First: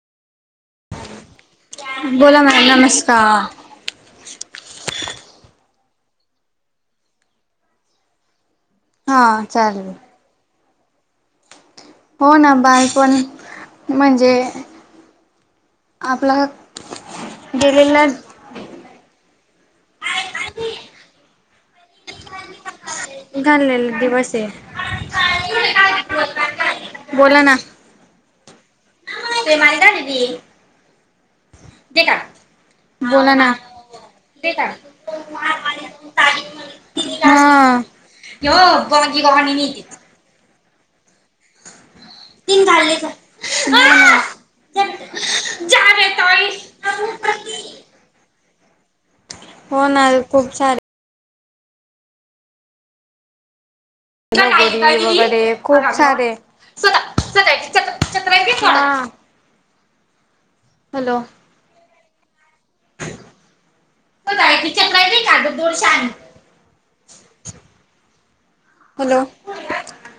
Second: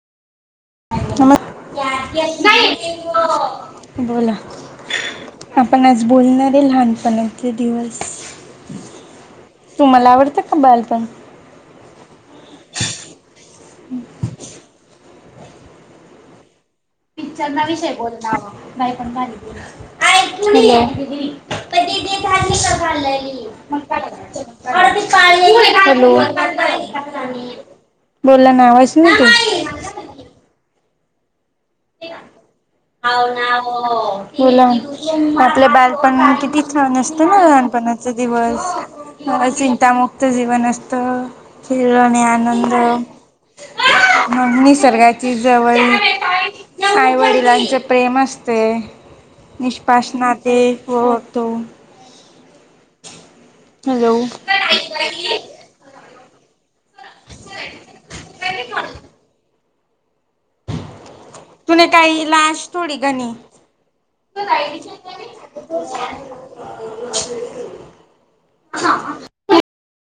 नमत बोला मॅम नमस्कार बोला आपण आज बोलणारे लहानपणाचे दिवस. हा चालेल तुम्हाला आवडतं का बालपण हो ना बायपण म्हणजे आपला पिक्चर ना विषय गेलेला बोल ना बाईपण भारी हॅलो घाललेला दिवस आहे हॅलो बोल नावाज. रे मालदादी. बोला ना बला आपलं बालपण किती छान असतं ना हा लहानपणाचा दिवस चिंतामुक्त जीवन असत. तर. तिळणे आनंद मगमी स्वर्गाची जवळ. आई वडिलांचे प्रेम असते हो ना निष्पास खूप नाते सारे व. बघतो. गरी वगैरे खूप सारे. सदा सदाची त छत्र थोड. हॅलो. कोणेताही लास्ट. थोडी कनी चक्र कागद दोडशे आणि हॅलो [unintelligible]